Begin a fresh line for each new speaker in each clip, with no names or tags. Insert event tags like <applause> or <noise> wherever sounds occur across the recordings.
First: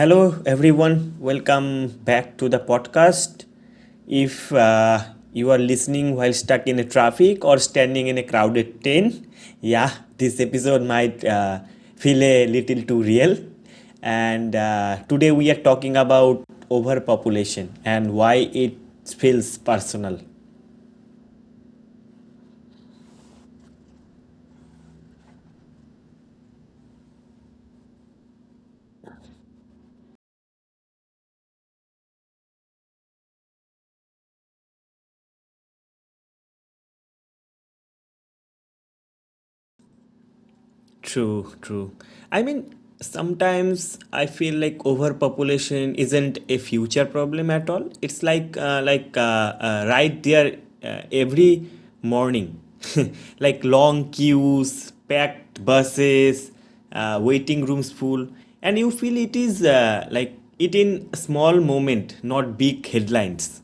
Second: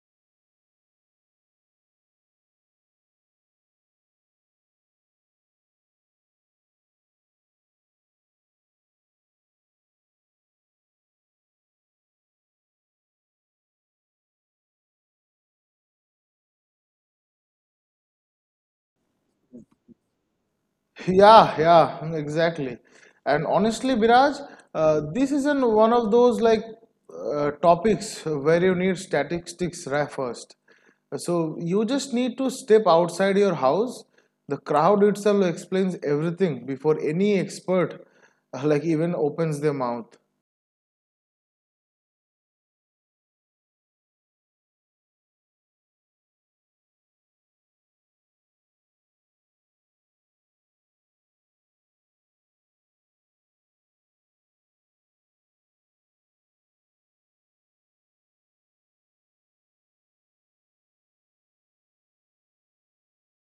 Hello, everyone. Welcome back to the podcast. If you are listening while stuck in a traffic or standing in a crowded train, yeah, this episode might feel a little too real. And Today we are talking about overpopulation and why it feels personal.
Yeah, yeah, exactly. And honestly, Biraj, this isn't one of those like topics where you need statistics first. So you just need to step outside your house. The crowd itself explains everything before any expert like even opens their mouth.
True, true. I mean, sometimes I feel like overpopulation isn't a future problem at all. It's right there, every morning, <laughs> like long queues, packed buses, waiting rooms full, and you feel it is, it in small moment, not big headlines.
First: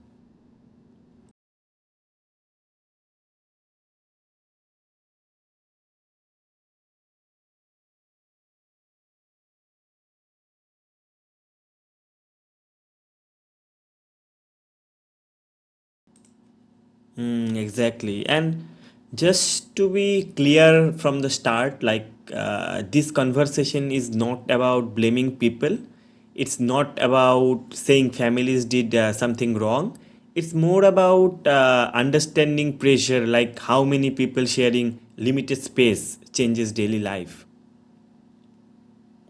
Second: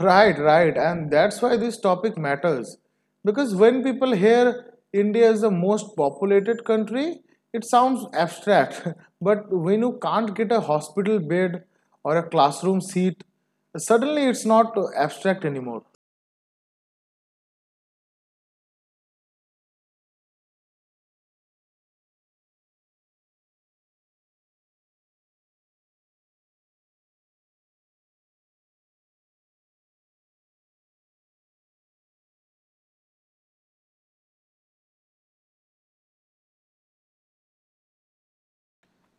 Right, right. And that's why this topic matters. Because when people hear India is the most populated country, it sounds abstract. <laughs> But when you can't get a hospital bed or a classroom seat, suddenly it's not abstract anymore.
Mm, exactly. And just to be clear from the start, this conversation is not about blaming people. It's not about saying families did something wrong. It's more about understanding pressure, like how many people sharing limited space changes daily life.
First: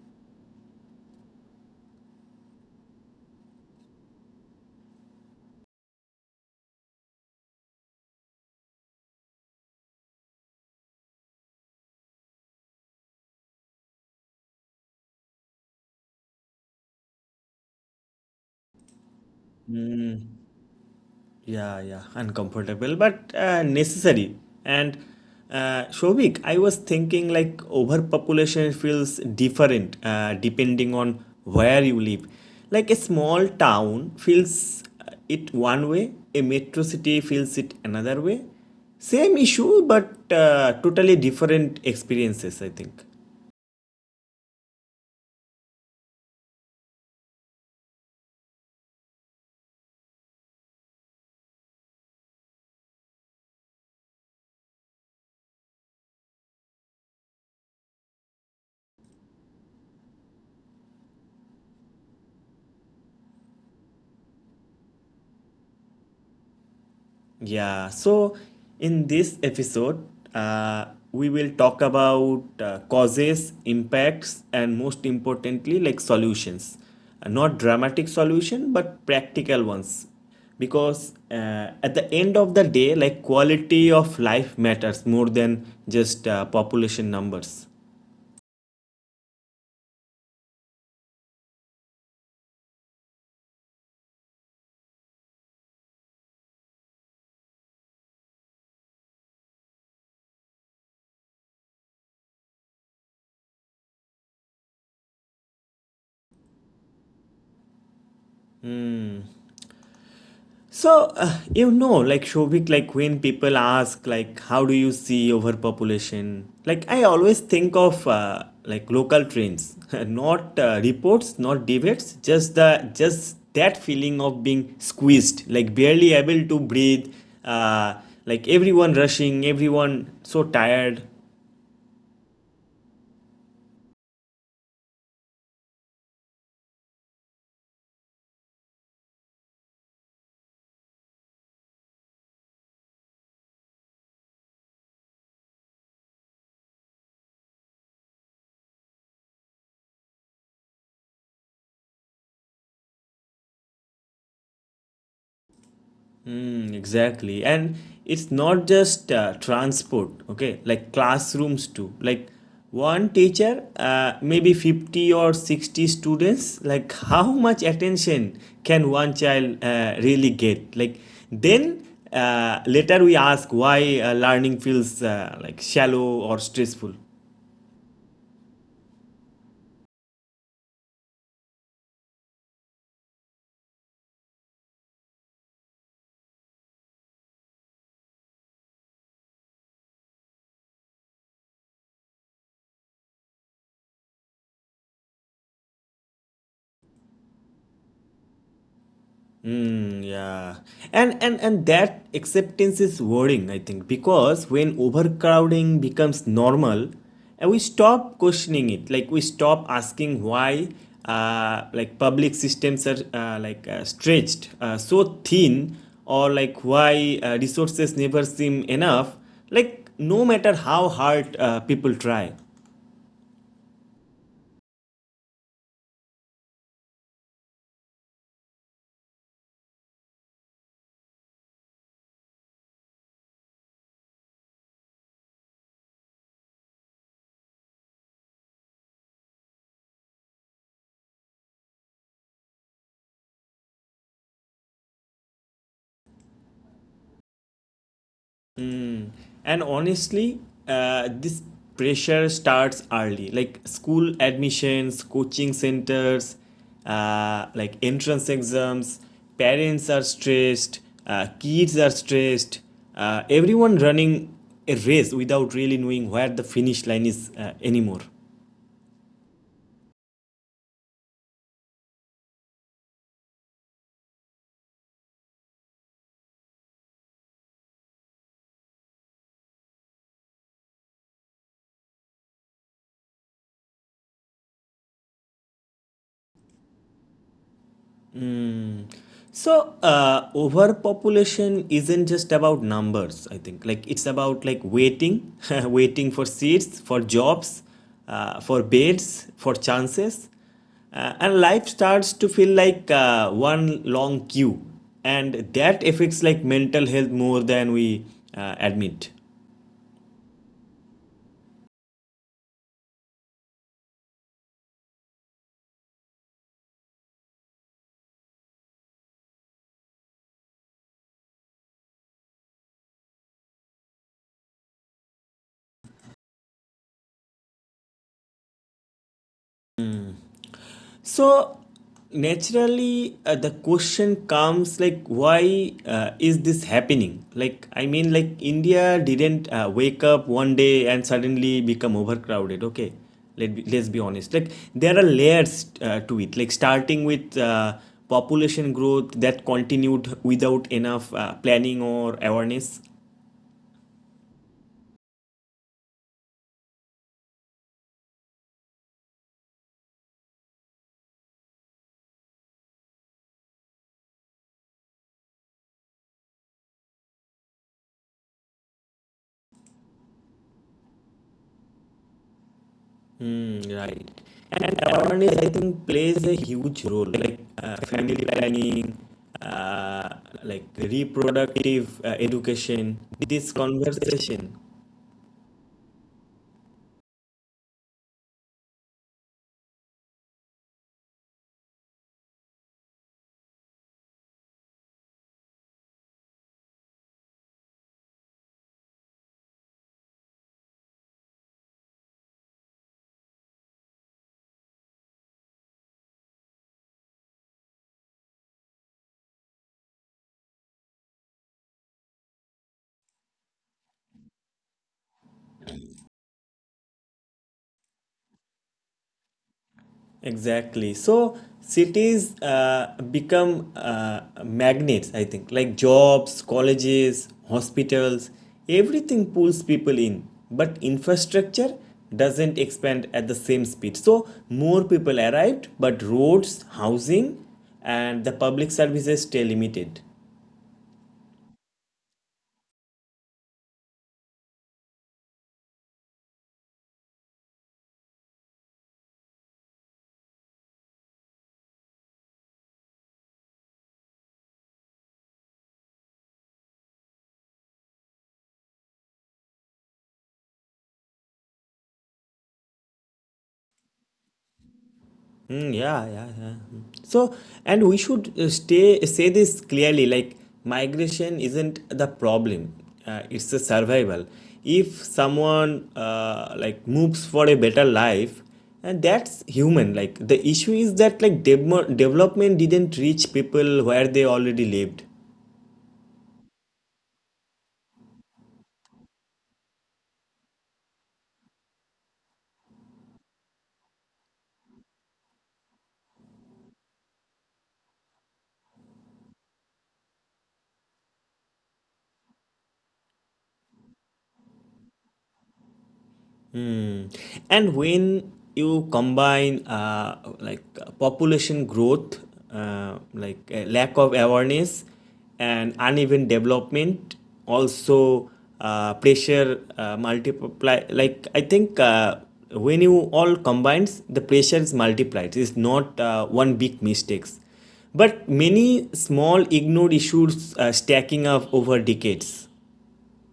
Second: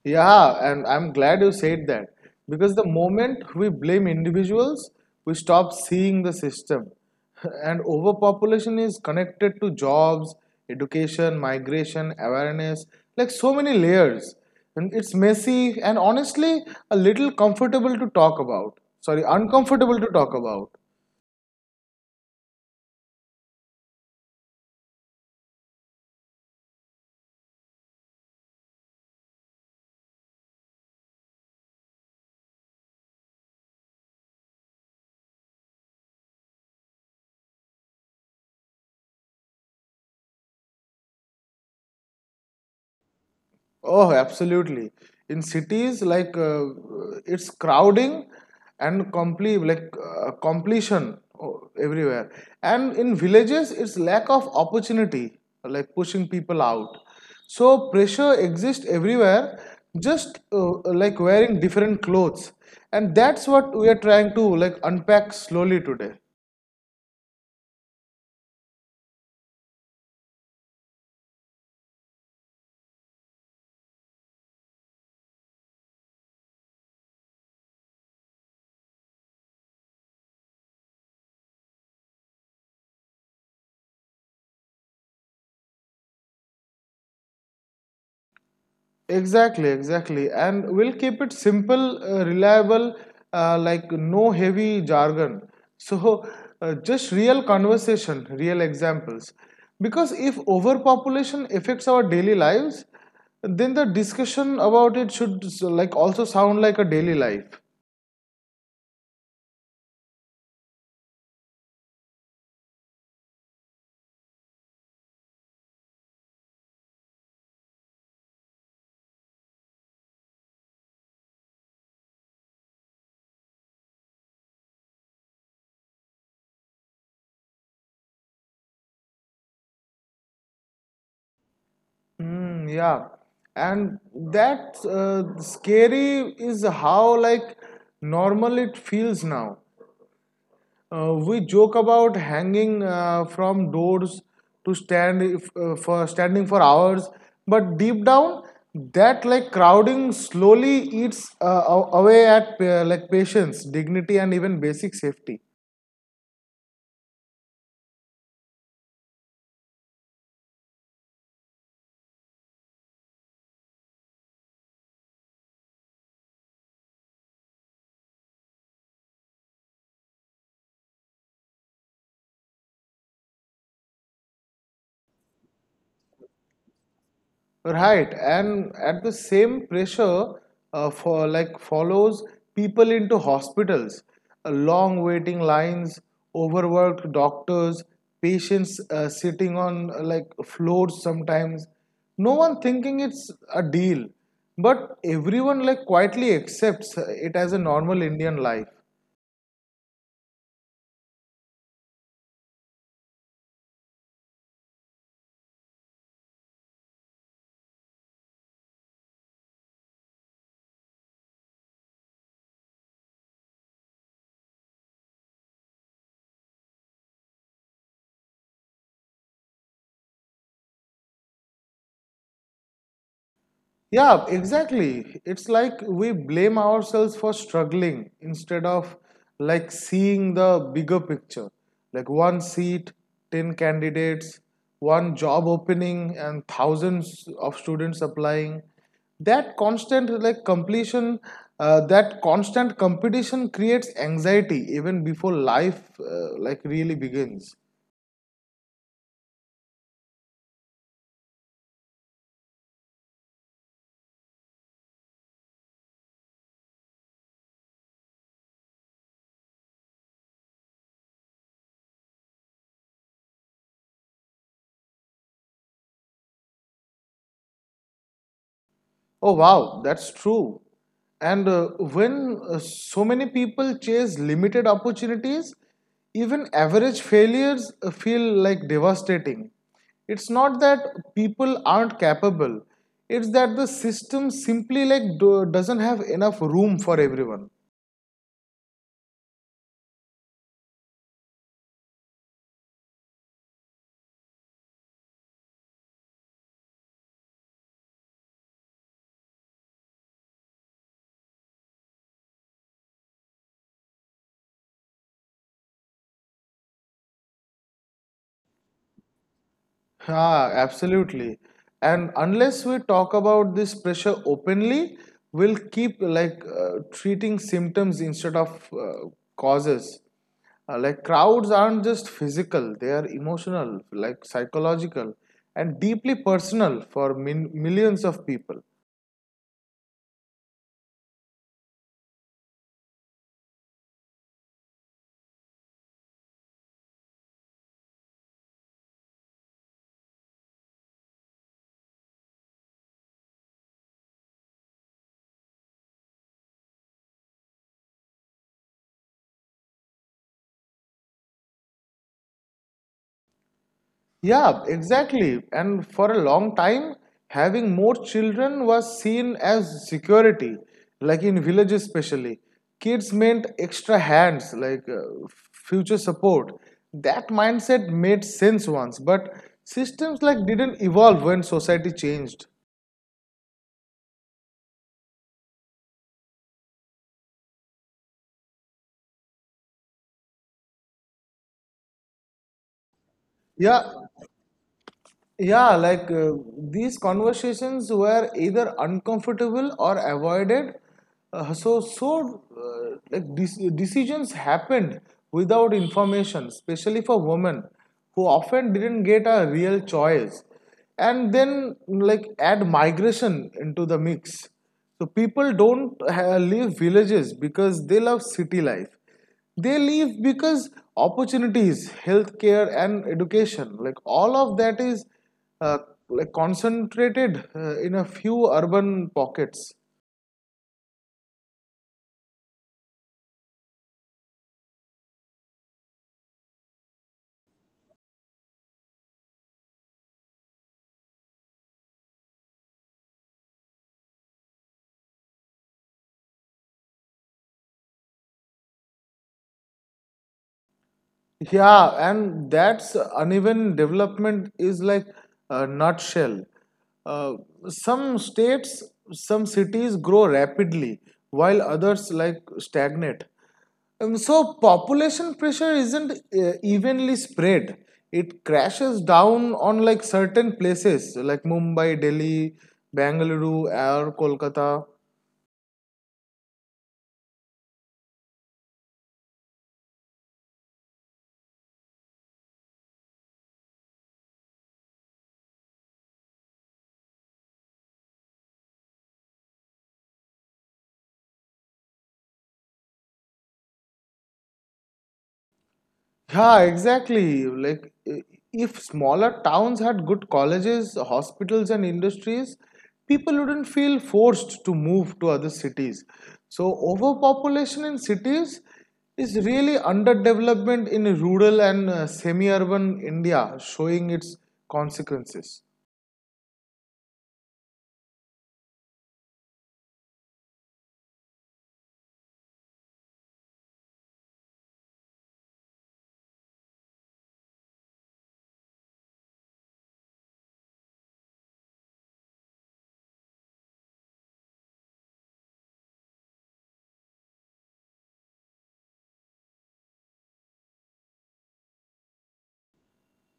Yeah, and I'm glad you said that because the moment we blame individuals, we stop seeing the system. <laughs> And overpopulation is connected to jobs, education, migration, awareness, like so many layers. And it's messy and honestly a little comfortable to talk about. Sorry, uncomfortable to talk about.
Yeah, yeah, uncomfortable, but necessary. And Shobik, I was thinking like overpopulation feels different depending on where you live. Like a small town feels it one way, a metro city feels it another way. Same issue, but totally different experiences, I think.
Oh, absolutely. In cities, like it's crowding and complete like completion everywhere, and in villages, it's lack of opportunity, like pushing people out. So pressure exists everywhere, just like wearing different clothes, and that's what we are trying to like unpack slowly today.
Yeah, so in this episode, uh, we will talk about causes, impacts, and most importantly, like solutions. Not dramatic solution, but practical ones. Because at the end of the day, like quality of life matters more than just population numbers.
Exactly, exactly. And we'll keep it simple, reliable, like no heavy jargon. <laughs> So, just real conversation, real examples. Because if overpopulation affects our daily lives, then the discussion about it should like also sound like a daily life.
So, you know, like Shobik, like when people ask, like, how do you see overpopulation? Like, I always think of like local trends, <laughs> not reports, not debates, just that feeling of being squeezed, like barely able to breathe, uh, like everyone rushing, everyone so tired.
Mm, yeah. And that scary is how like normal it feels now. We joke about hanging from doors to stand if, for standing for hours, but deep down, that like crowding slowly eats away at like patience, dignity, and even basic safety.
Mm, exactly. And it's not just transport, okay? Like classrooms too. Like one teacher, maybe 50 or 60 students, like how much attention can one child really get? Like then, later we ask why learning feels like shallow or stressful.
Right, and at the same pressure for like follows people into hospitals. Long waiting lines, overworked doctors, patients sitting on like floors sometimes. No one thinking it's a deal, but everyone like quietly accepts it as a normal Indian life.
Mm, yeah. And that acceptance is worrying, I think, because when overcrowding becomes normal, and we stop questioning it. Like we stop asking why like public systems are stretched so thin or like why resources never seem enough, like no matter how hard people try.
Yeah, exactly. It's like we blame ourselves for struggling instead of like seeing the bigger picture. Like one seat, 10 candidates, one job opening, and thousands of students applying. That constant like completion, that constant competition creates anxiety even before life like really begins.
And honestly, this pressure starts early, like school admissions, coaching centers, like entrance exams, parents are stressed, kids are stressed, everyone running a race without really knowing where the finish line is anymore.
Oh, wow, that's true. And when so many people chase limited opportunities, even average failures feel like devastating. It's not that people aren't capable, it's that the system simply like doesn't have enough room for everyone.
So, overpopulation isn't just about numbers, I think. Like, it's about like waiting, <laughs> waiting for seats, for jobs, for beds, for chances. And life starts to feel like one long queue. And that affects like mental health more than we admit.
Ah, absolutely. And unless we talk about this pressure openly, we'll keep like treating symptoms instead of causes. Like crowds aren't just physical, they are emotional, like psychological, and deeply personal for millions of people.
So naturally, the question comes like, why is this happening? Like, I mean, like India didn't wake up one day and suddenly become overcrowded. Okay, let's be honest. Like there are layers to it. Like starting with population growth that continued without enough planning or awareness.
Yeah, exactly. And for a long time, having more children was seen as security, like in villages, especially. Kids meant extra hands, like future support. That mindset made sense once, but systems like didn't evolve when society changed.
Hmm, right. And awareness, I think, plays a huge role, like family planning, uh, like reproductive education, this
Yeah,
conversation.
yeah, like these conversations were either uncomfortable or avoided. So like decisions happened without information, especially for women who often didn't get a real choice. And then, like, add migration into the mix. So people don't leave villages because they love city life. They leave because opportunities, healthcare and education, like all of that is uh, like concentrated in a few urban pockets.
Exactly. So cities become magnets, I think, like jobs, colleges, hospitals, everything pulls people in. But infrastructure doesn't expand at the same speed. So more people arrived, but roads, housing, and the public services stay limited.
Yeah, and that's uneven development is like a nutshell. Uh, some states, some cities grow rapidly while others like stagnate. So population pressure isn't evenly spread. It crashes down on like certain places like Mumbai, Delhi, Bangalore, or Kolkata.
Mm, yeah, yeah, yeah. Mm. So, and we should stay say this clearly. Like migration isn't the problem; it's a survival. If someone Like moves for a better life, and that's human. Like the issue is that development didn't reach people where they already lived.
Yeah, exactly. Like, i- if smaller towns had good colleges, hospitals, and industries, people wouldn't feel forced to move to other cities. So, overpopulation in cities is really underdevelopment in rural and semi urban India, showing its consequences.
Hmm. And when you combine population growth, lack of awareness, and uneven development, also pressure multiply. Like I think, when you all combines, the pressure is multiplied. It's not one big mistakes, but many small ignored issues stacking up over decades.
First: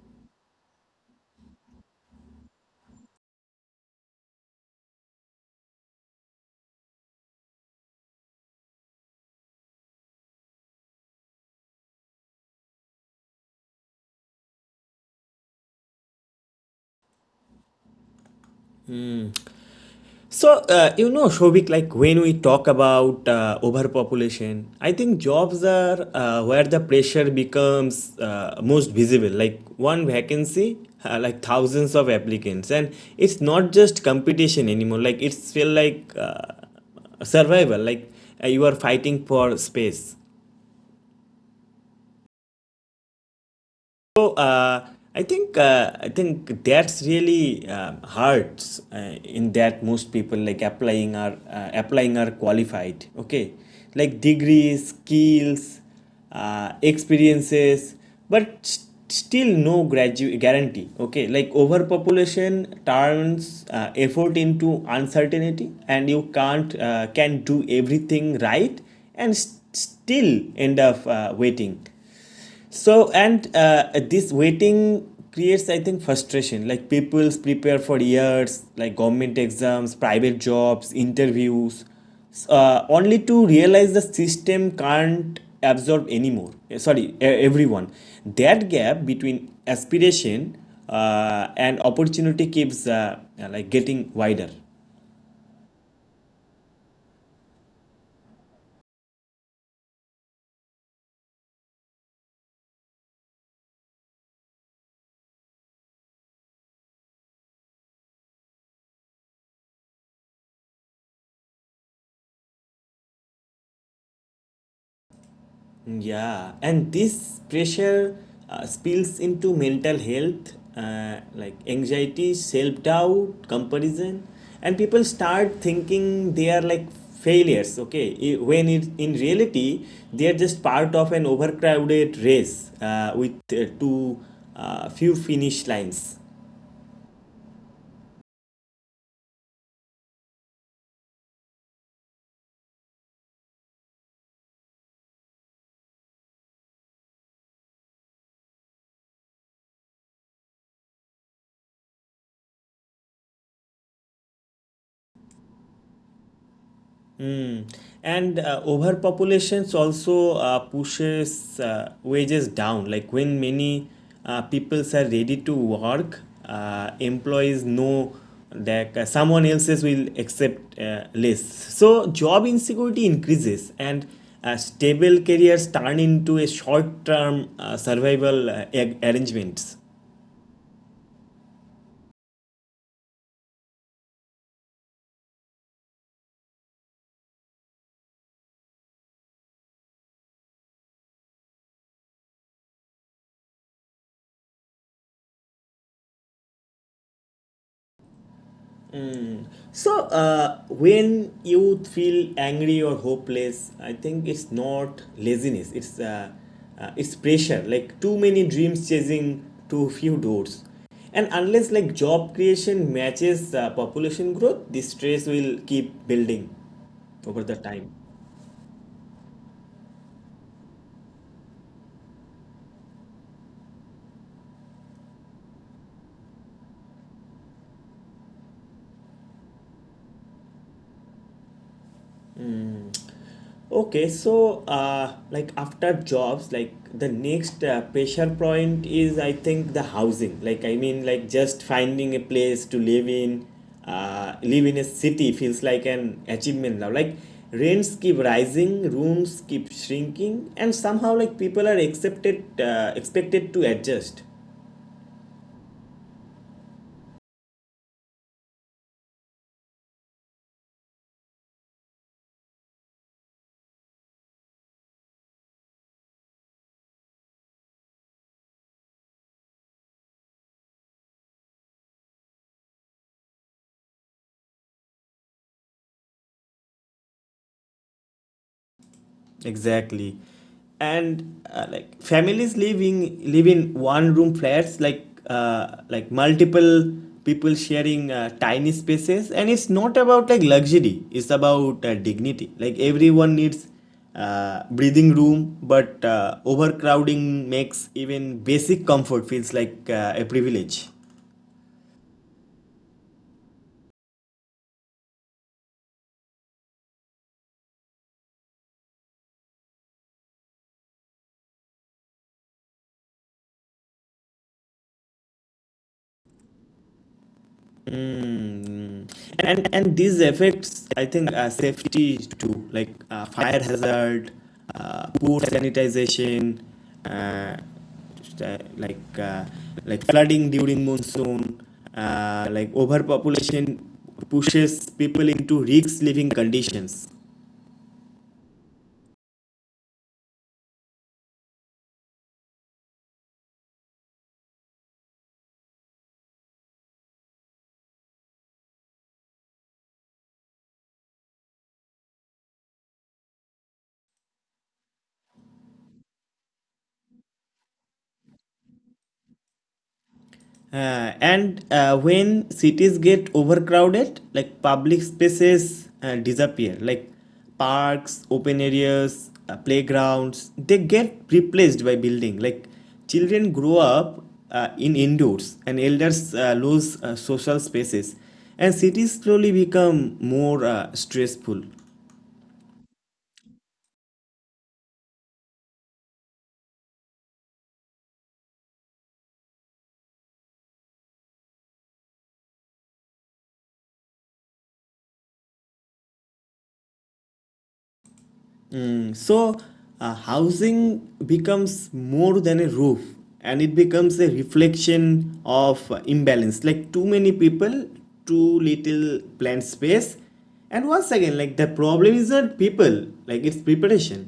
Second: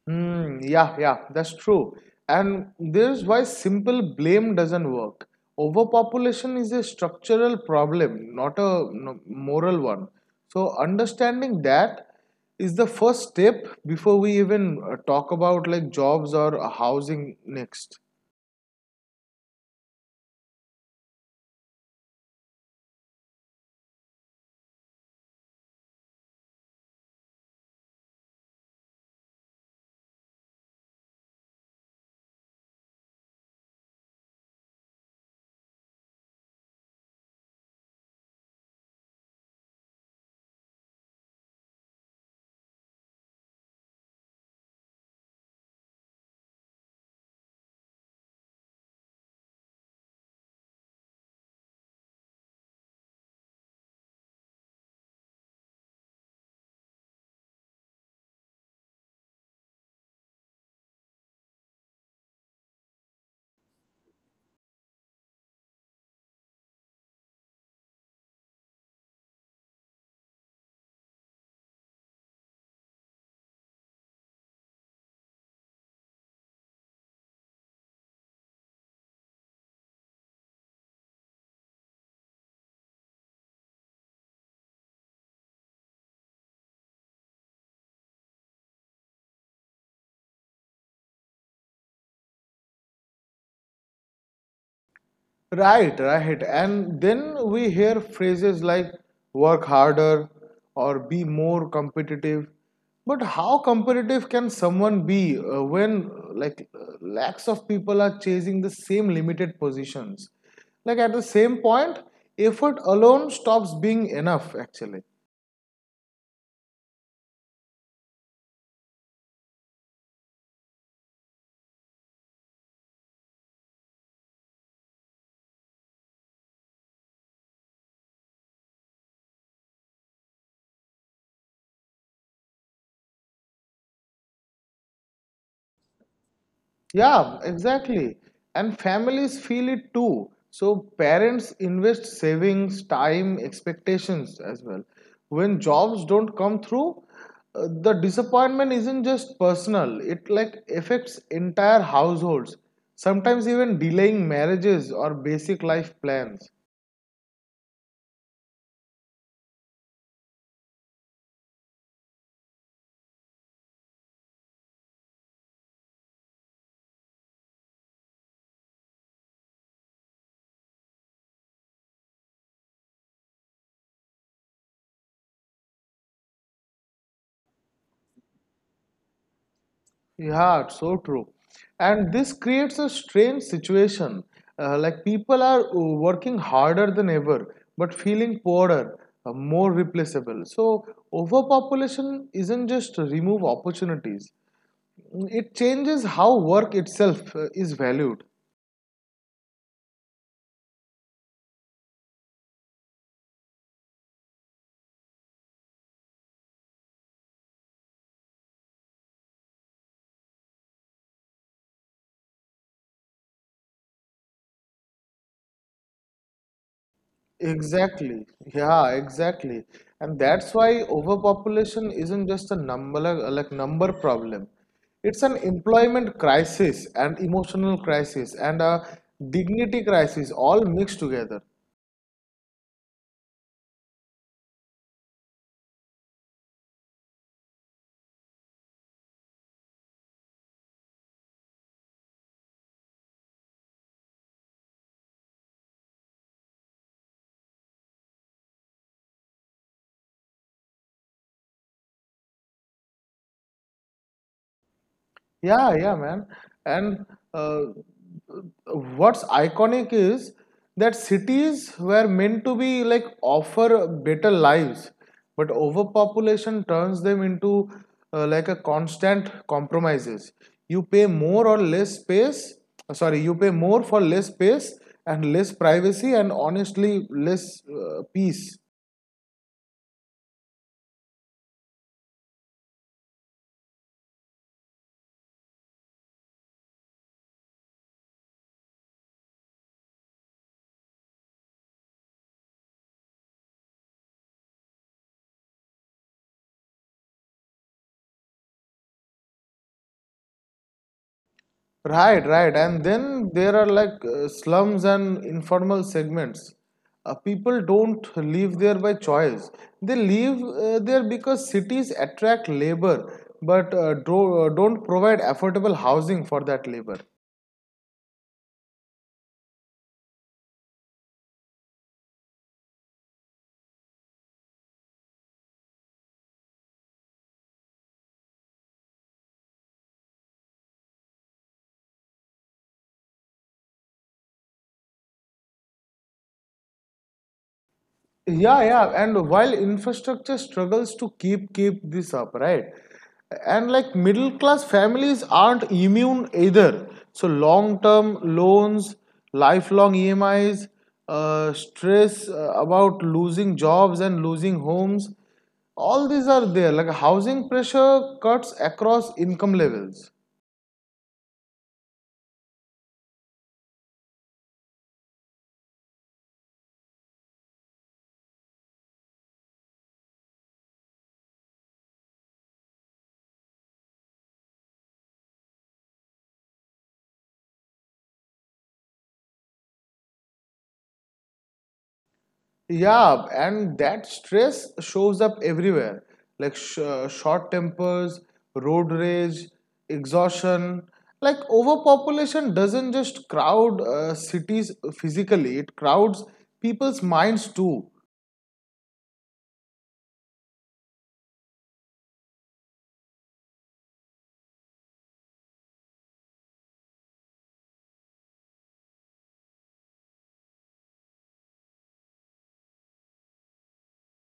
Mm, yeah, yeah, that's true. And this is why simple blame doesn't work. Overpopulation is a structural problem, not a no, moral one. So understanding that is the first step before we even talk about like jobs or housing next.
So, you know, Shobik, like when we talk about overpopulation, I think jobs are where the pressure becomes most visible. Like one vacancy, like thousands of applicants, and it's not just competition anymore. Like it's feel like survival. Like you are fighting for space. So I think that's really hurts in that most people like applying are qualified. Okay, like degrees, skills, experiences, but still no guarantee. Okay, like overpopulation turns effort into uncertainty, and you can't can do everything right and still end up waiting. So, and this waiting creates, I think, frustration. Like people prepare for years, like government exams, private jobs, interviews. So, only to realize the system can't absorb anymore. Sorry, everyone. That gap between aspiration and opportunity keeps like getting wider.
Right, right. And then we hear phrases like work harder or be more competitive. But how competitive can someone be when like lakhs of people are chasing the same limited positions? Like at the same point, effort alone stops being enough actually.
Yeah, and this pressure spills into mental health, like anxiety, self doubt, comparison, and people start thinking they are like failures, okay? When it, in reality, they are just part of an overcrowded race with too few finish lines.
Yeah, exactly. And families feel it too. So parents invest savings, time, expectations as well. When jobs don't come through, the disappointment isn't just personal. It like affects entire households, sometimes even delaying marriages or basic life plans.
Mm. And overpopulations also pushes wages down. Like when many peoples are ready to work, employees know that someone else's will accept less. So job insecurity increases, and stable careers turn into a short-term survival arrangements.
Yeah, it's so true. And this creates a strange situation. Like people are working harder than ever, but feeling poorer, more replaceable. So, overpopulation isn't just remove opportunities, it changes how work itself is valued.
So, when you feel angry or hopeless, I think it's not laziness. It's pressure. Like too many dreams chasing too few doors, and unless like job creation matches population growth, this stress will keep building over the time.
Exactly. Yeah, exactly. And that's why overpopulation isn't just a number like number problem. It's an employment crisis and emotional crisis and a dignity crisis all mixed together.
Okay, so like after jobs, like the next pressure point is I think the housing. Like I mean, like just finding a place to live in a city feels like an achievement now. Like rents keep rising, rooms keep shrinking, and somehow like people are expected to adjust.
Yeah, yeah, man. And uh, what's iconic is that cities were meant to be like offer better lives, but overpopulation turns them into like a constant compromises. You pay more or less space, sorry, you pay more for less space and less privacy and honestly less peace.
Exactly. And like families living live in one room flats, like multiple people sharing tiny spaces, and it's not about like luxury, it's about dignity, like everyone needs breathing room, but overcrowding makes even basic comfort feels like a privilege.
Right, right. And then there are like slums and informal segments. People don't live there by choice. They live there because cities attract labor but don't provide affordable housing for that labor.
Mm. And these effects, I think, safety too, like fire hazard, poor sanitization, uh, uh, like uh, like flooding during monsoon, like overpopulation pushes people into risk living conditions.
Yeah, yeah, and while infrastructure struggles to keep this up, right? And like middle class families aren't immune either. So long term loans, lifelong EMIs, stress about losing jobs and losing homes, all these are there. Like housing pressure cuts across income levels.
And when cities get overcrowded, like public spaces disappear, like parks, open areas, playgrounds, they get replaced by building. Like children grow up in indoors, and elders lose social spaces, and cities slowly become more stressful.
Yeah, and that stress shows up everywhere, like short tempers, road rage, exhaustion. Like overpopulation doesn't just crowd cities physically, it crowds people's minds too.
Mm. So, housing becomes more than a roof, and it becomes a reflection of imbalance, like too many people, too little planned space. And once again, like the problem isn't people, like it's preparation.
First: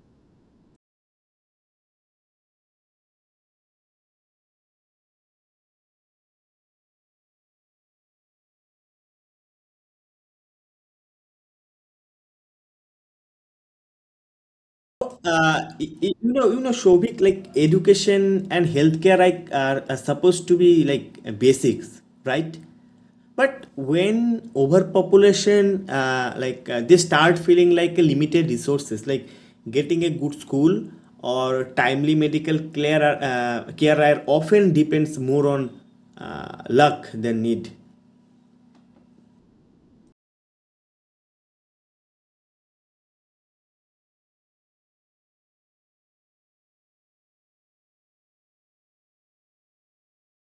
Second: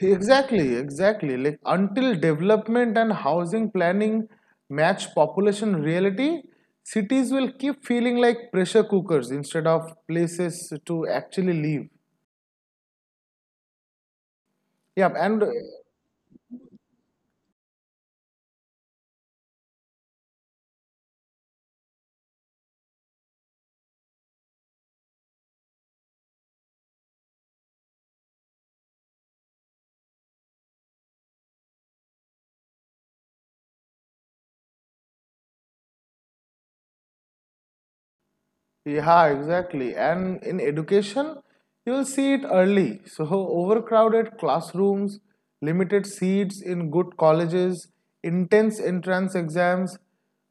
Exactly, exactly. Like until development and housing planning match population reality, cities will keep feeling like pressure cookers instead of places to actually live. Yeah, and
You know, you know, Shobik, like education and healthcare, like are supposed to be like basics, right? But when overpopulation, they start feeling like a limited resources, like getting a good school or timely medical care are often depends more on luck than need.
yeah, exactly. And in education, you'll see it early. So, overcrowded classrooms, limited seats in good colleges, intense entrance exams,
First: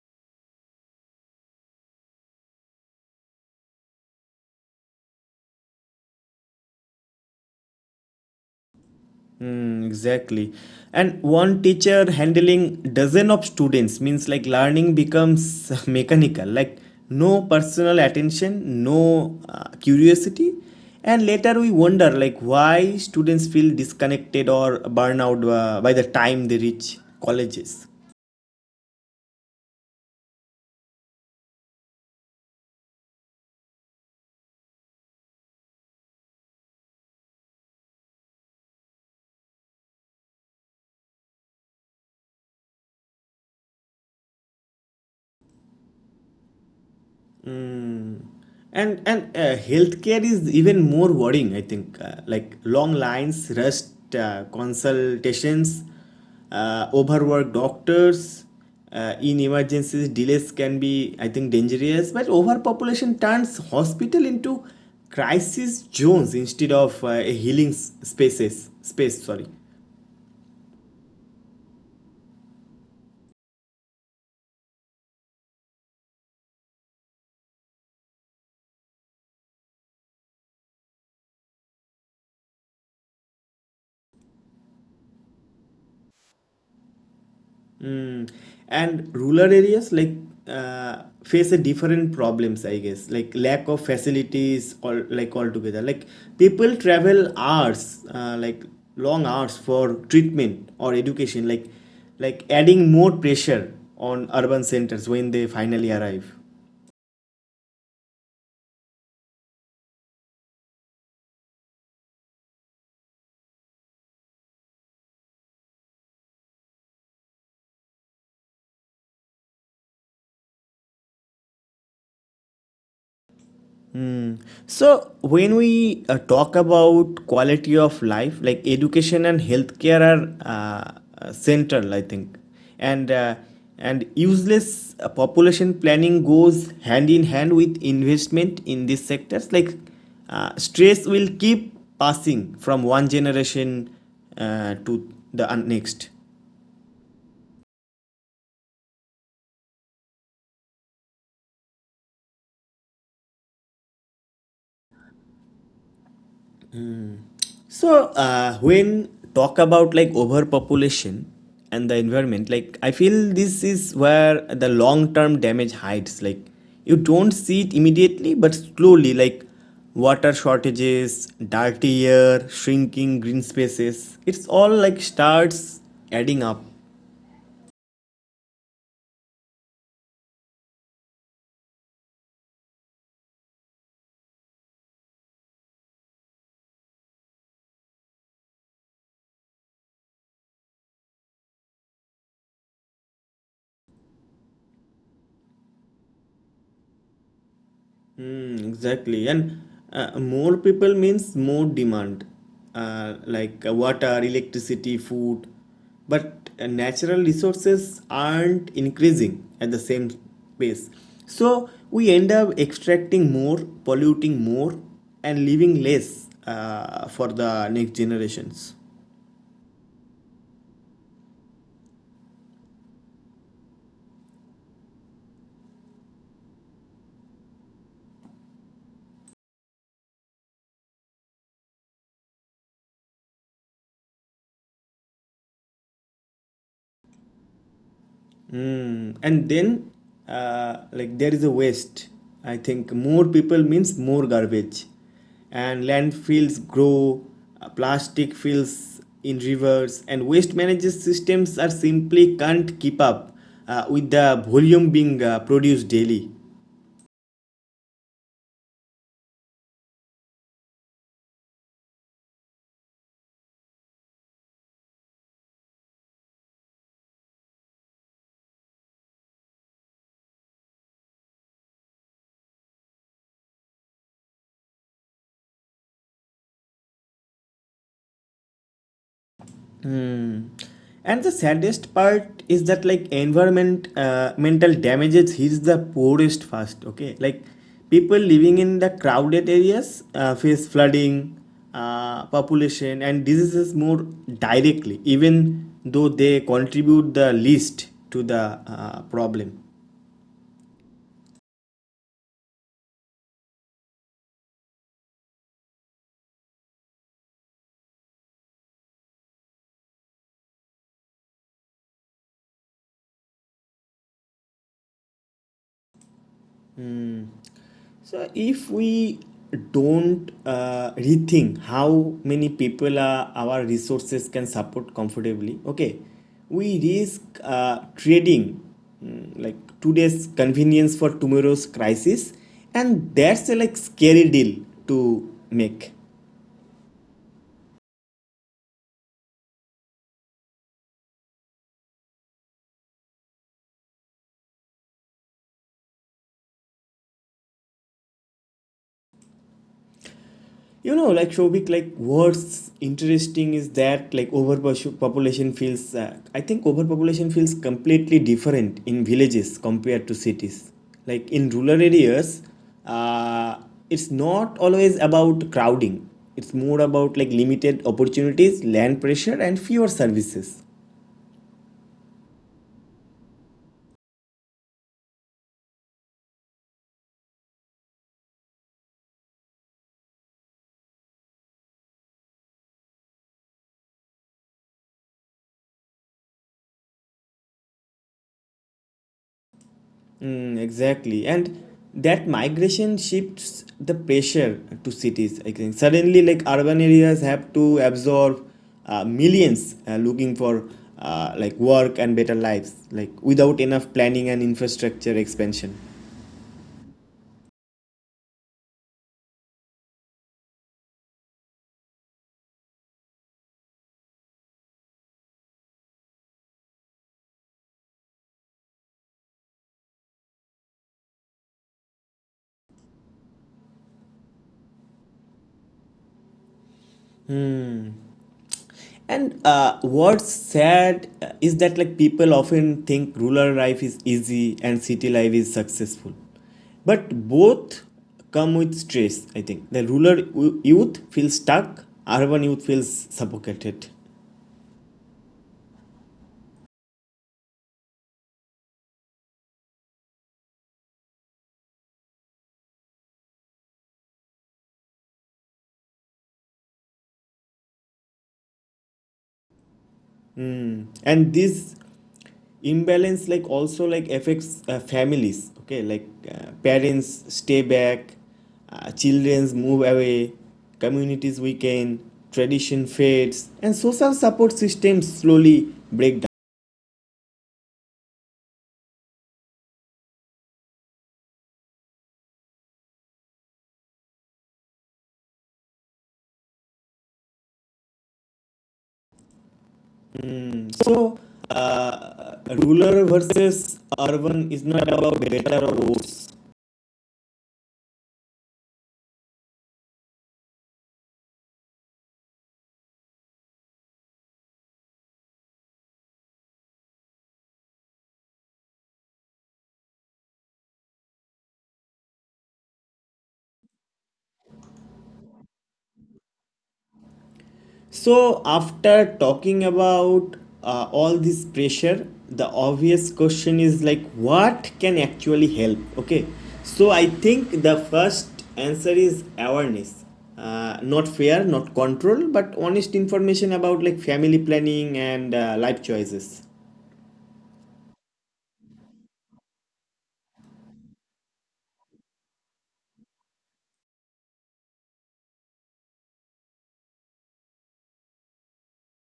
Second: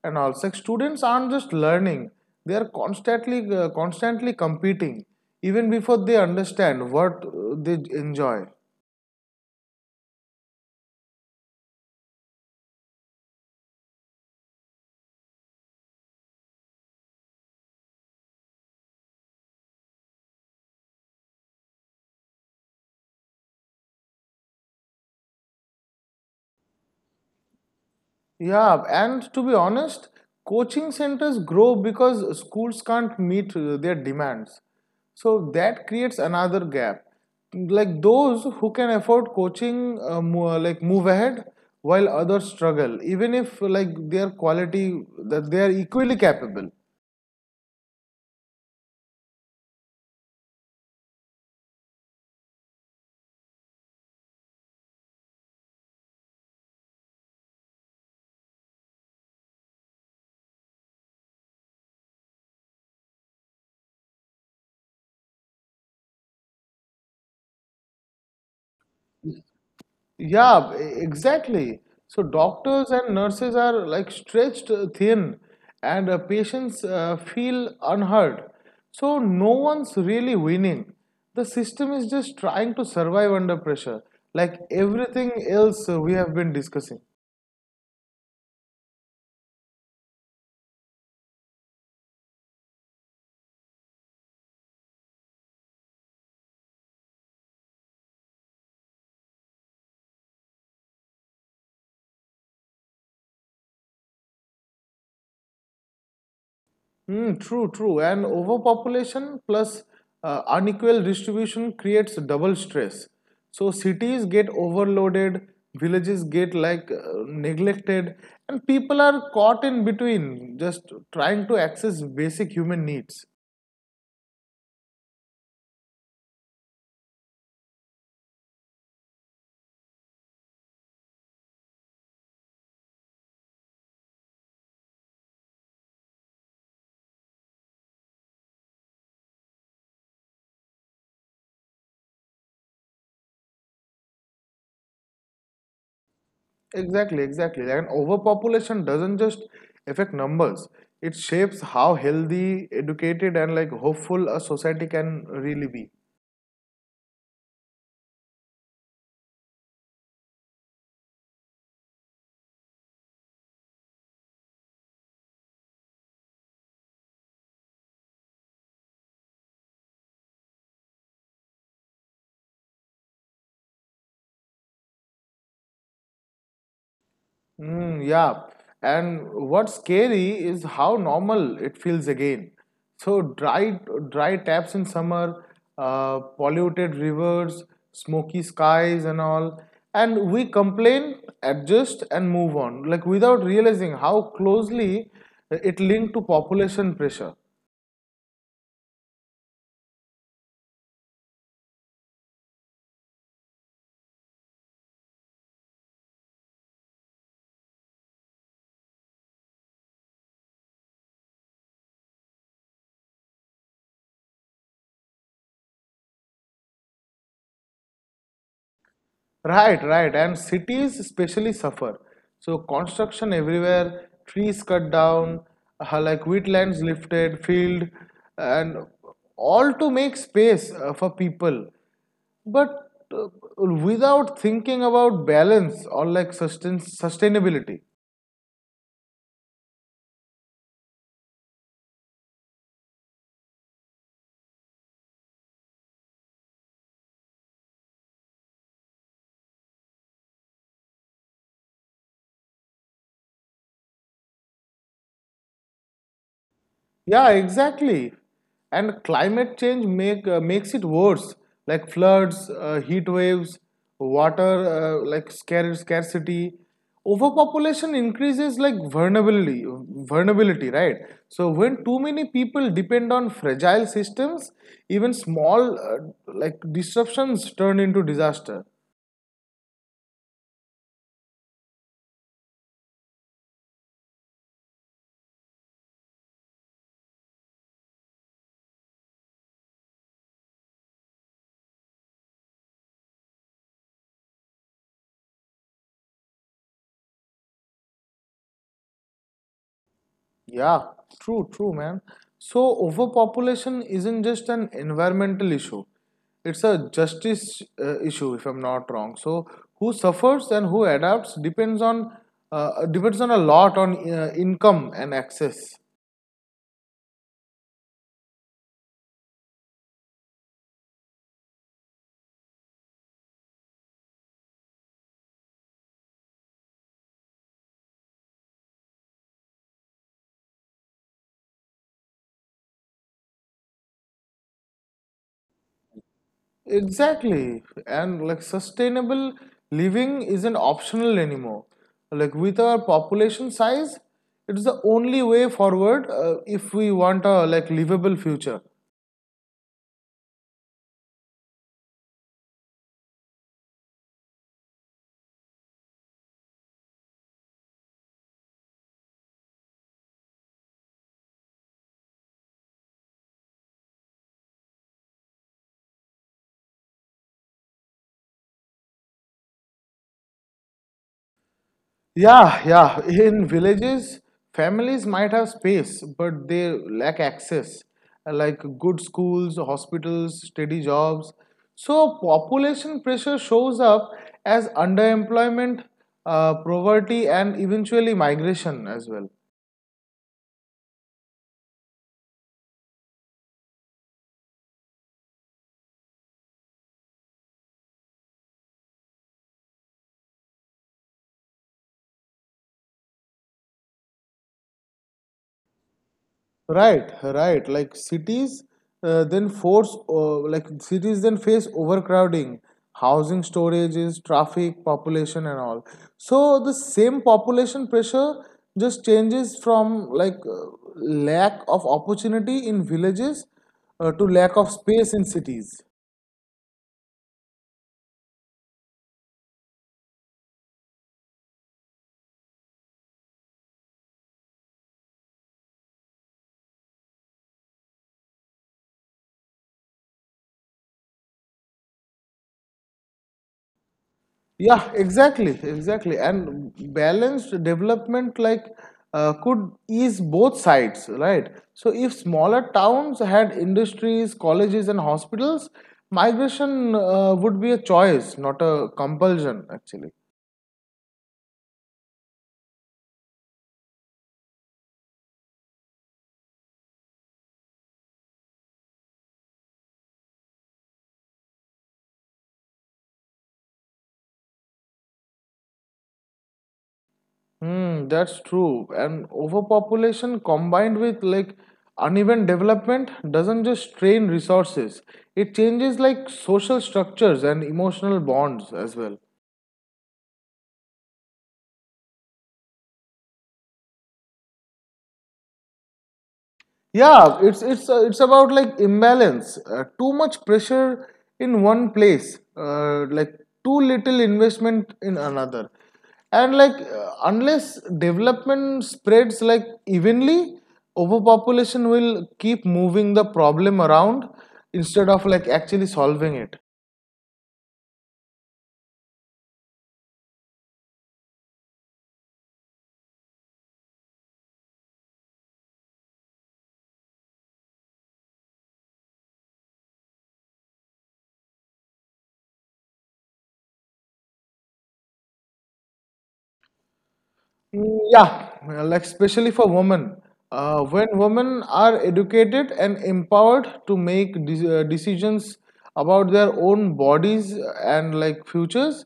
and all. Like students aren't just learning; they are constantly competing, even before they understand what they enjoy.
Mm, exactly. And one teacher handling dozen of students means like learning becomes <laughs> mechanical, like no personal attention, no curiosity. And later we wonder like why students feel disconnected or burn out by the time they reach colleges.
Yeah, and to be honest, coaching centers grow because schools can't meet their demands. So that creates another gap. Like those who can afford coaching, like move ahead, while others struggle, even if like their quality that they are equally capable.
Mm. And healthcare is even more worrying, I think. Like long lines, rushed consultations, overworked doctors. In emergencies, delays can be, I think, dangerous. But overpopulation turns hospital into crisis zones instead of a healing space, sorry.
Yeah, exactly. So doctors and nurses are like stretched thin, and patients feel unheard. So no one's really winning. The system is just trying to survive under pressure, like everything else we have been discussing.
Mm. And rural areas like face a different problems, I guess, like lack of facilities or like altogether. Like people travel hours, like long hours for treatment or education, like adding more pressure on urban centers when they finally arrive.
Mm, true, true. And overpopulation plus unequal distribution creates double stress. So cities get overloaded, villages get like neglected, and people are caught in between, just trying to access basic human needs.
So, when we talk about quality of life, like education and healthcare are central, I think, and uh, and useless population planning goes hand in hand with investment in these sectors. Like stress will keep passing from one generation to the next.
Exactly, exactly. And overpopulation doesn't just affect numbers. It shapes how healthy, educated, and like hopeful a society can really be.
So when talk about like overpopulation and the environment, like I feel this is where the long term damage hides. Like you don't see it immediately, but slowly, like water shortages, dirty air, shrinking green spaces, it's all like starts adding up.
Mm, yeah. And what's scary is how normal it feels again. So dry, dry taps in summer, polluted rivers, smoky skies, and all. And we complain, adjust, and move on, like without realizing how closely it linked to population pressure.
Hmm, exactly. And more people means more demand, like water, electricity, food. But natural resources aren't increasing at the same pace. So we end up extracting more, polluting more, and leaving less for the next generations.
Right, right. And cities especially suffer. So construction everywhere, trees cut down, like wetlands lifted, field, and all to make space for people. But without thinking about balance or like sustainability.
Mm. And then, like there is a waste. I think more people means more garbage, and landfills grow, plastic fills in rivers, and waste management systems are simply can't keep up with the volume being produced daily.
Yeah, exactly. And climate change makes it worse, like floods, heat waves, water like scarcity. Overpopulation increases like vulnerability, right? So when too many people depend on fragile systems, even small like disruptions turn into disaster.
Hmm. And the saddest part is that like environment mental damages hits the poorest first. Okay, like people living in the crowded areas face flooding, population, and diseases more directly, even though they contribute the least to the problem.
Yeah, true, true, man. So, overpopulation isn't just an environmental issue, it's a justice issue, if I'm not wrong. So, who suffers and who adapts depends on a lot on income and access.
So if we don't rethink how many people our resources can support comfortably, okay, we risk trading like today's convenience for tomorrow's crisis, and that's a like scary deal to make.
Exactly, and like sustainable living isn't optional anymore. Like with our population size, it's the only way forward if we want a like livable future.
You know, like Shobik, like what's interesting is that like overpopulation feels. I think overpopulation feels completely different in villages compared to cities. Like in rural areas, uh, it's not always about crowding. It's more about like limited opportunities, land pressure, and fewer services.
Yeah, yeah. In villages, families might have space, but they lack access, like good schools, hospitals, steady jobs. So, population pressure shows up as underemployment, poverty, and eventually migration as well.
Mm, exactly. And that migration shifts the pressure to cities. I think suddenly, like urban areas have to absorb millions looking for like work and better lives, like without enough planning and infrastructure expansion.
Right, right. Like cities then face overcrowding, housing storages, traffic, population, and all. So the same population pressure just changes from like lack of opportunity in villages to lack of space in cities.
And what's sad is that like people often think rural life is easy and city life is successful, but both come with stress. I think the rural youth feels stuck, urban youth feels suffocated.
Yeah, exactly, exactly. And balanced development like could ease both sides, right? So if smaller towns had industries, colleges, and hospitals, migration would be a choice, not a compulsion, actually.
Mm. And this imbalance like also like affects families, okay, like parents stay back, children's move away, communities weaken, tradition fades, and social support systems slowly break down.
Hmm, that's true. And overpopulation combined with like uneven development doesn't just strain resources, it changes like social structures and emotional bonds as well.
So rural versus urban is not about better or worse.
Yeah, it's about like imbalance. Too much pressure in one place, like too little investment in another, and like unless development spreads like evenly, overpopulation will keep moving the problem around instead of like actually solving it.
So, after talking about all this pressure, the obvious question is like, what can actually help? Okay, so I think the first answer is awareness. Not fear, not control, but honest information about like family planning and life choices.
Mm, yeah, like especially for women. When women are educated and empowered to make decisions about their own bodies and like futures,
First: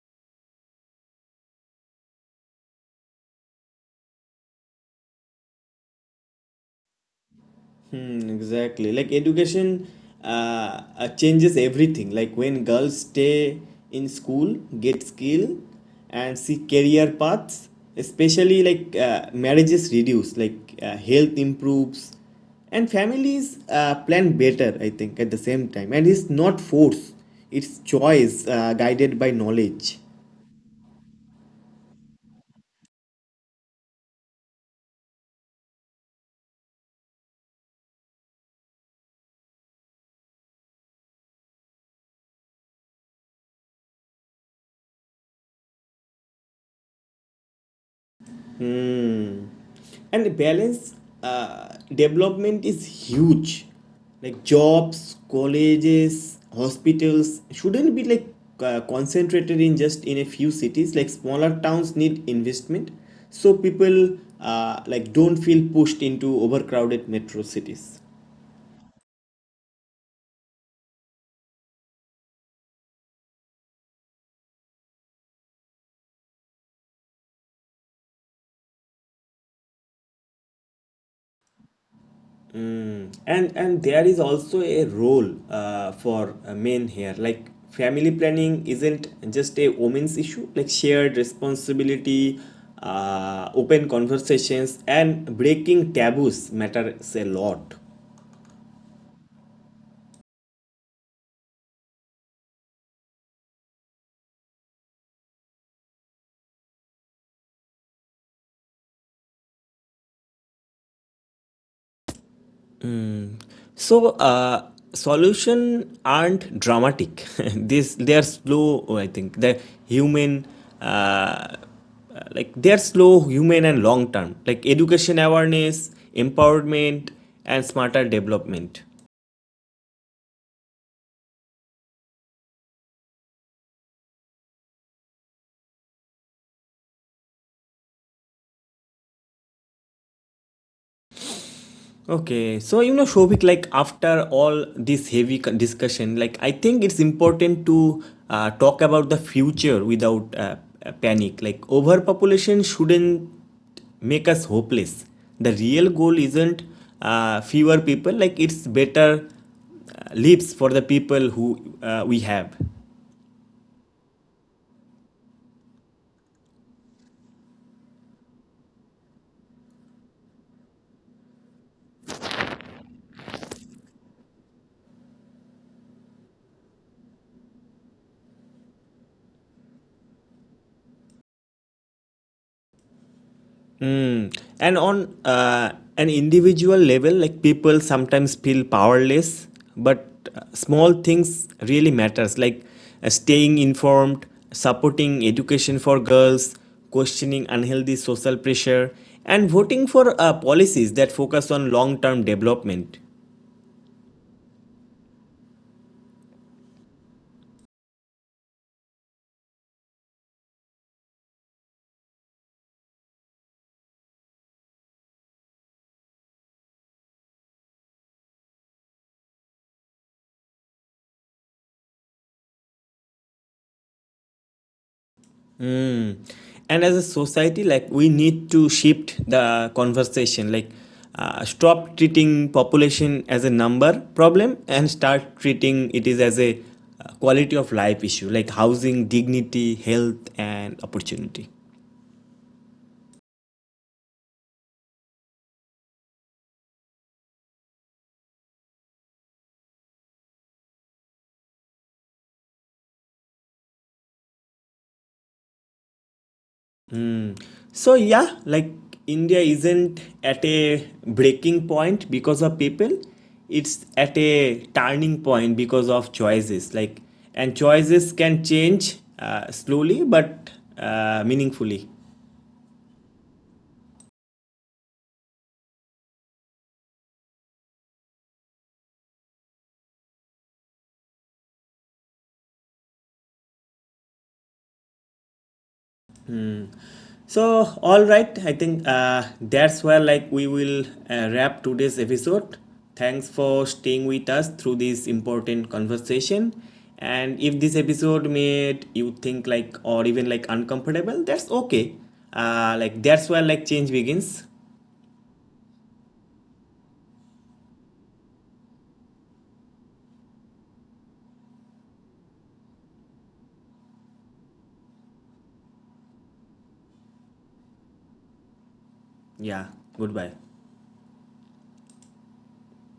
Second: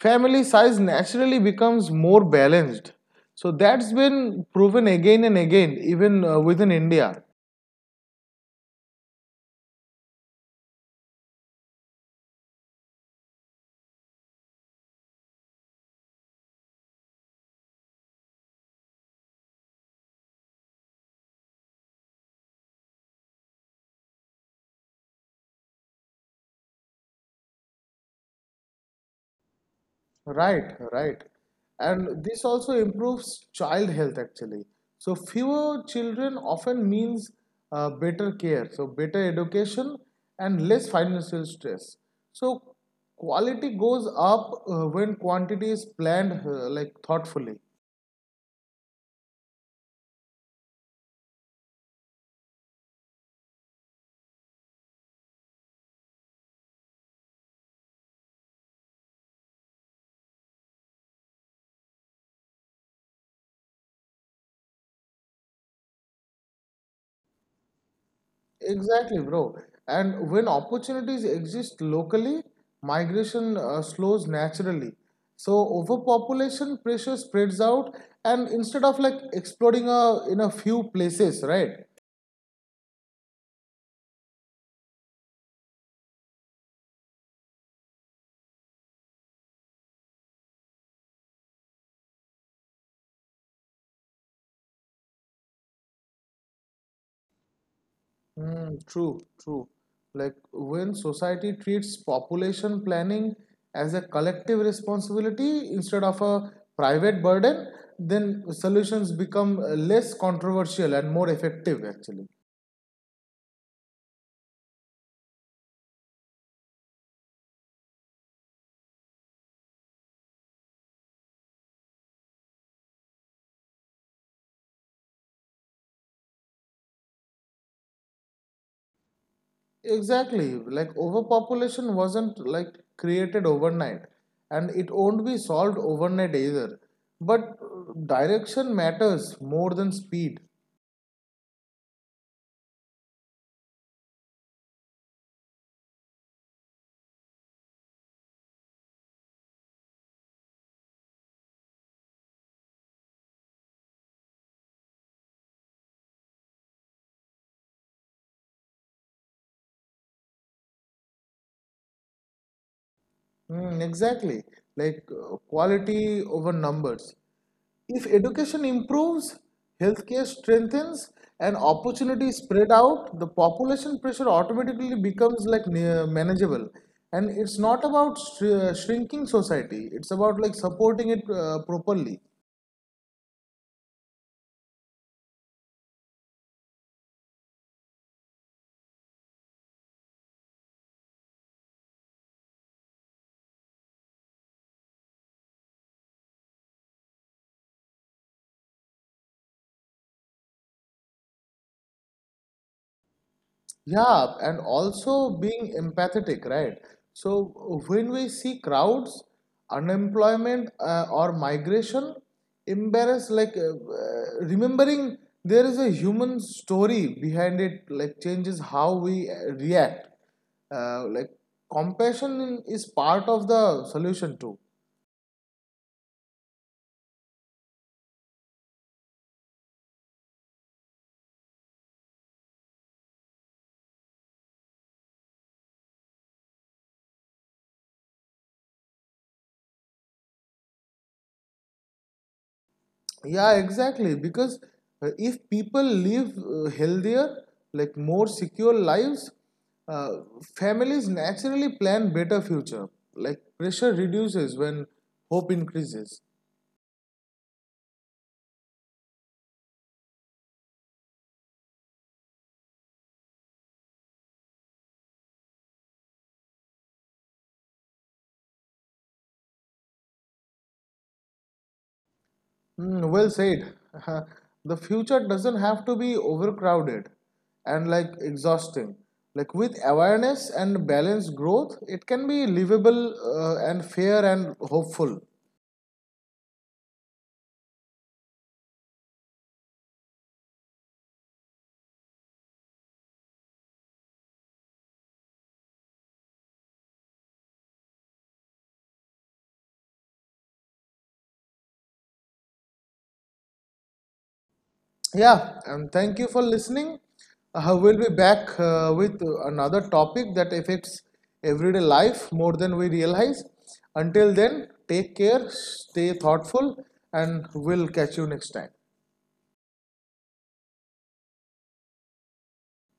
family size naturally becomes more balanced. So that's been proven again and again, even within India.
Mm, exactly. Like education changes everything. Like when girls stay in school, get skill, and see career paths, especially like marriages reduce, like health improves, and families plan better, I think, at the same time. And it's not force, it's choice guided by knowledge.
Right, right. And this also improves child health actually. So fewer children often means better care, so better education and less financial stress. So quality goes up when quantity is planned like thoughtfully.
And the balance development is huge, like jobs, colleges, hospitals shouldn't be like concentrated in just in a few cities. Like smaller towns need investment, so people like don't feel pushed into overcrowded metro cities.
Exactly, bro. And when opportunities exist locally, migration slows naturally. So overpopulation pressure spreads out, and instead of like exploding in a few places, right?
And there is also a role for men here. Like family planning isn't just a women's issue, like shared responsibility, open conversations, and breaking taboos matters a lot.
Mm, true, true. Like when society treats population planning as a collective responsibility instead of a private burden, then solutions become less controversial and more effective, actually.
So solution aren't dramatic. <laughs> this they are slow. I think the human. Uh, like they are slow, human, and long term, like education, awareness, empowerment, and smarter development.
Exactly. Like overpopulation wasn't like created overnight and it won't be solved overnight either. But direction matters more than speed.
Okay, so you know, Shobik, like after all this heavy discussion, like I think it's important to talk about the future without panic. Like overpopulation shouldn't make us hopeless. The real goal isn't fewer people; like it's better lives for the people who we have.
Mm, exactly. Like quality over numbers. If education improves, healthcare strengthens, and opportunities spread out, the population pressure automatically becomes like manageable. And it's not about shrinking society, it's about like supporting it properly.
Mm. And on uh, an individual level, like people sometimes feel powerless, but small things really matters, like staying informed, supporting education for girls, questioning unhealthy social pressure, and voting for policies that focus on long-term development.
Yeah, and also being empathetic, right? So when we see crowds, unemployment or migration, embarrass like remembering there is a human story behind it, like changes how we react. Like compassion is part of the solution too.
Mm. And as a society, like we need to shift the conversation, like stop treating population as a number problem and start treating it is as a quality of life issue, like housing, dignity, health, and opportunity.
Yeah, exactly. Because if people live healthier, like more secure lives, uh, families naturally plan better future. Like pressure reduces when hope increases.
So yeah, like India isn't at a breaking point because of people. It's at a turning point because of choices. Like and choices can change slowly but meaningfully.
Mm, well said. <laughs> The future doesn't have to be overcrowded and like exhausting. Like with awareness and balanced growth, it can be livable and fair and hopeful.
So, all right, I think that's where like we will wrap today's episode. Thanks for staying with us through this important conversation. And if this episode made you think like or even like uncomfortable, that's okay. Like that's where like change begins.
Yeah, and thank you for listening. We'll be back with another topic that affects everyday life more than we realize. Until then, take care, stay thoughtful, and we'll catch you next time.
Yeah. Goodbye.